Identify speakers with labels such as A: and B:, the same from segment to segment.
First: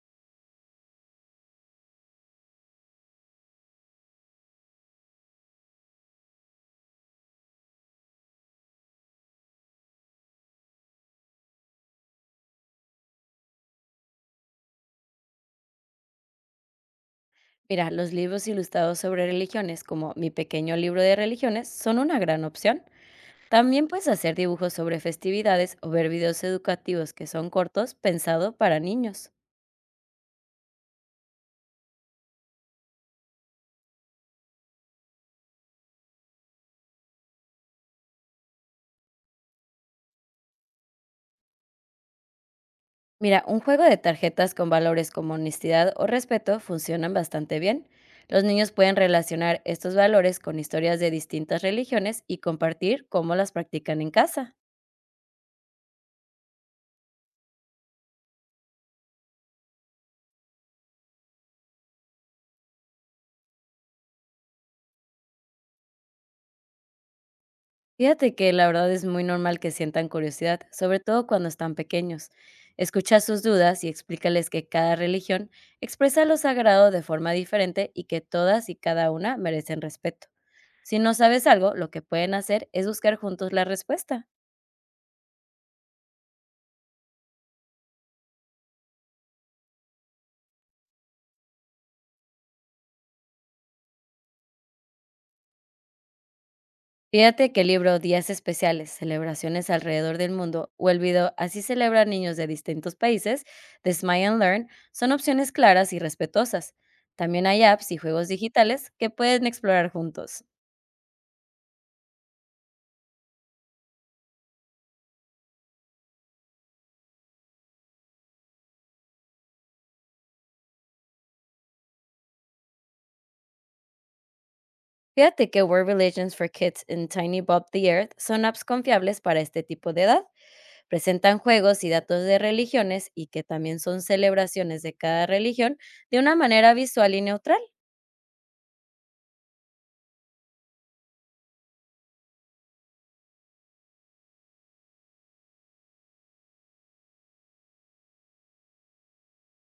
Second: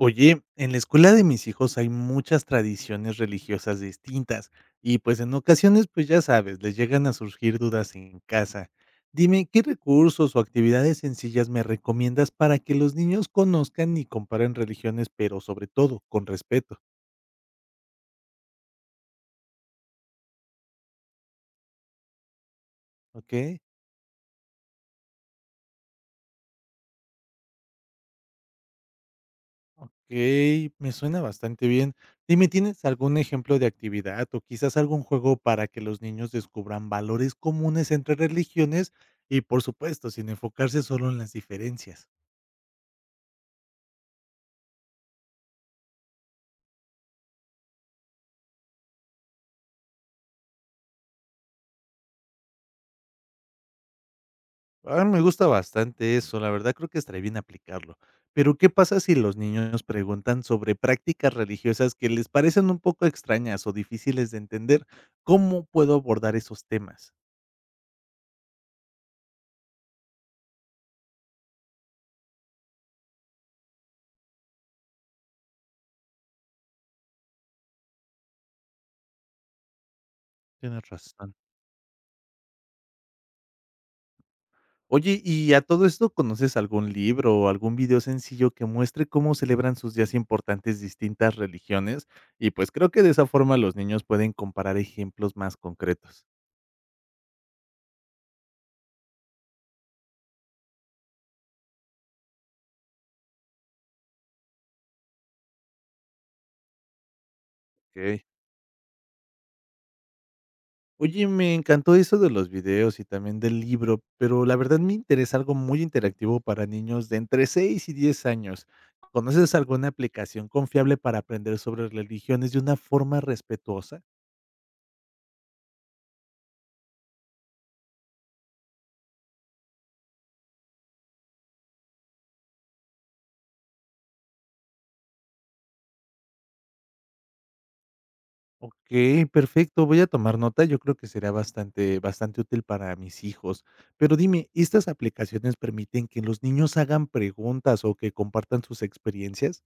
A: Oye, en la escuela de mis hijos hay muchas tradiciones religiosas distintas y pues en ocasiones, pues ya sabes, les llegan a surgir dudas en casa. Dime, ¿qué recursos o actividades sencillas me recomiendas para que los niños conozcan y comparen religiones, pero sobre todo con respeto?
B: Mira, los libros ilustrados sobre religiones, como Mi pequeño libro de religiones, son una gran opción.
A: ¿Ok?
B: También puedes hacer dibujos sobre festividades o ver videos educativos que son cortos pensado para niños.
A: Ok, me suena bastante bien. Dime, ¿tienes algún ejemplo de actividad o quizás algún juego para que los niños descubran valores comunes entre religiones y, por supuesto, sin enfocarse solo en las diferencias?
B: Mira, un juego de tarjetas con valores como honestidad o respeto funcionan bastante bien. Los niños pueden relacionar estos valores con historias de distintas religiones y compartir cómo las practican en casa.
A: Ah, me gusta bastante eso, la verdad creo que estaría bien aplicarlo. Pero, ¿qué pasa si los niños preguntan sobre prácticas religiosas que les parecen un poco extrañas o difíciles de entender? ¿Cómo puedo abordar esos temas?
B: Fíjate que la verdad es muy normal que sientan curiosidad, sobre todo cuando están pequeños. Escucha sus dudas y explícales que cada religión expresa lo sagrado de forma diferente y que todas y cada una merecen respeto.
A: Tienes
B: Si no
A: razón.
B: sabes algo, lo que pueden hacer es buscar juntos la respuesta.
A: Oye, y a todo esto, ¿conoces algún libro o algún video sencillo que muestre cómo celebran sus días importantes distintas religiones? Y pues creo que de esa forma los niños pueden comparar ejemplos más concretos.
B: Fíjate que el libro Días Especiales, Celebraciones alrededor del mundo, o el video Así celebran niños de distintos países de Smile and Learn son opciones claras y respetuosas. También hay apps y
A: Ok.
B: juegos digitales que pueden explorar juntos.
A: Oye, me encantó eso de los videos y también del libro, pero la verdad me interesa algo muy interactivo para niños de entre 6 y 10 años. ¿Conoces alguna aplicación confiable para aprender sobre religiones de una forma respetuosa?
B: Fíjate que World Religions for Kids y Tiny Bob the Earth son apps confiables para este tipo de edad. Presentan juegos y datos de religiones y que también son celebraciones de cada religión de una manera visual y neutral.
A: Okey, perfecto, voy a tomar nota, yo creo que será bastante útil para mis hijos. Pero dime, ¿estas aplicaciones permiten que los niños hagan preguntas o que compartan sus experiencias?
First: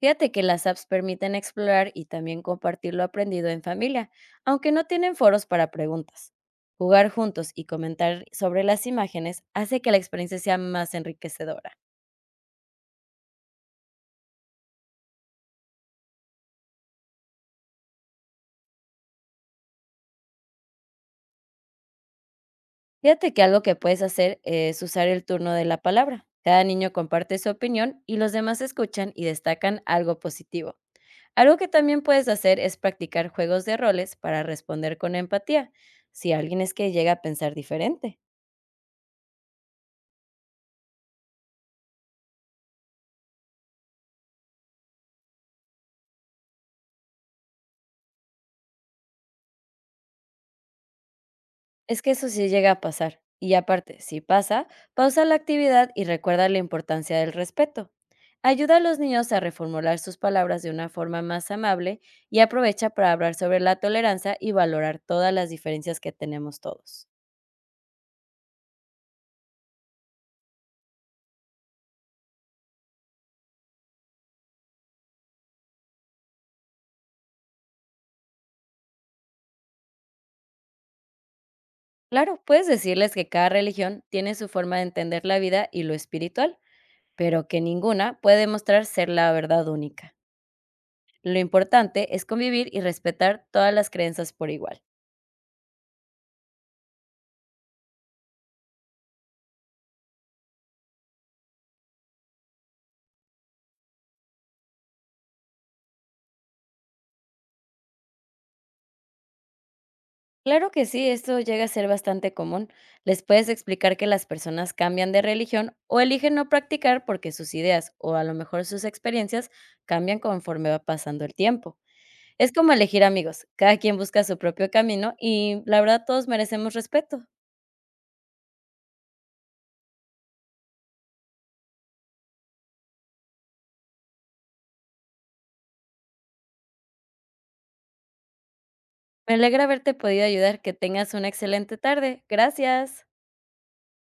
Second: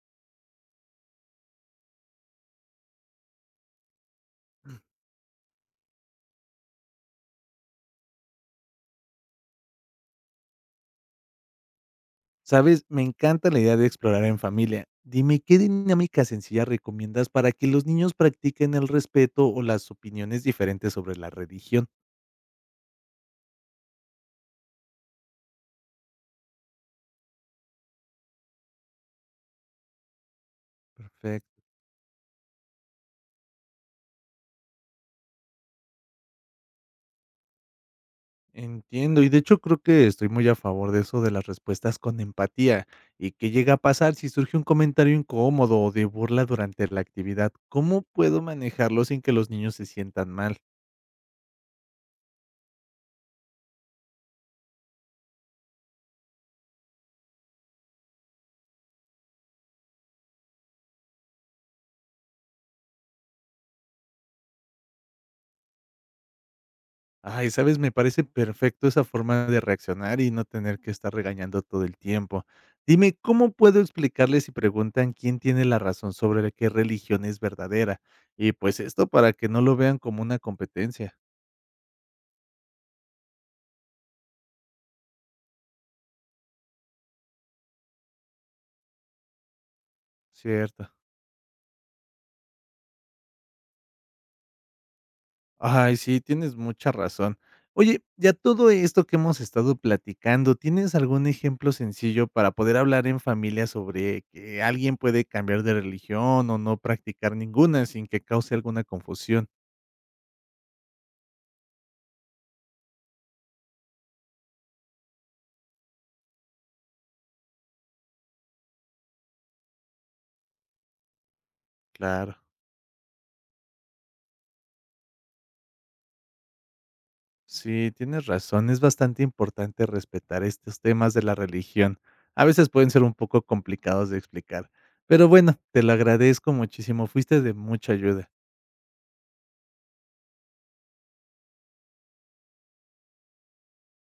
B: Fíjate que las apps permiten explorar y también compartir lo aprendido en familia, aunque no tienen foros para preguntas. Jugar juntos y comentar sobre las imágenes hace que la experiencia sea más enriquecedora.
A: ¿Sabes? Me encanta la idea de explorar en familia. Dime, ¿qué dinámica sencilla recomiendas para que los niños practiquen el respeto o las opiniones diferentes sobre la religión?
B: Fíjate que algo que puedes hacer es usar el turno de la palabra. Cada niño comparte su opinión y los demás escuchan y destacan algo positivo. Algo
A: Perfecto.
B: que también puedes hacer es practicar juegos de roles para responder con empatía, si alguien es que llega a pensar diferente.
A: Entiendo, y de hecho creo que estoy muy a favor de eso de las respuestas con empatía. ¿Y qué llega a pasar si surge un comentario incómodo o de burla durante la actividad? ¿Cómo puedo manejarlo sin que los niños se sientan mal?
B: Es que eso sí llega a pasar. Y aparte, si pasa, pausa la actividad y recuerda la importancia del respeto. Ayuda a los niños a reformular sus palabras de una forma más amable y aprovecha para hablar sobre la tolerancia y valorar todas las diferencias que tenemos todos.
A: Ay, sabes, me parece perfecto esa forma de reaccionar y no tener que estar regañando todo el tiempo. Dime, ¿cómo puedo explicarles si preguntan quién tiene la razón sobre la qué religión es verdadera? Y pues esto para que no lo vean como una competencia,
B: Claro, puedes decirles que cada religión tiene su forma de entender la vida y lo espiritual, pero que ninguna puede mostrar ser la verdad única.
A: ¿cierto?
B: Lo importante es convivir y respetar todas las creencias por igual.
A: Ay, sí, tienes mucha razón. Oye, ya todo esto que hemos estado platicando, ¿tienes algún ejemplo sencillo para poder hablar en familia sobre que alguien puede cambiar de religión o no practicar ninguna sin que cause alguna confusión?
B: Claro que sí, esto llega a ser bastante común. Les puedes explicar que las personas cambian de religión o eligen no practicar porque sus ideas o a lo mejor sus experiencias cambian conforme va pasando el tiempo.
A: Claro,
B: Es como elegir amigos, cada quien busca su propio camino y la verdad todos merecemos respeto.
A: sí, tienes razón. Es bastante importante respetar estos temas de la religión. A veces pueden ser un poco complicados de explicar. Pero bueno, te lo agradezco muchísimo. Fuiste de mucha ayuda.
B: Me alegra haberte podido ayudar, que tengas una excelente tarde. Gracias.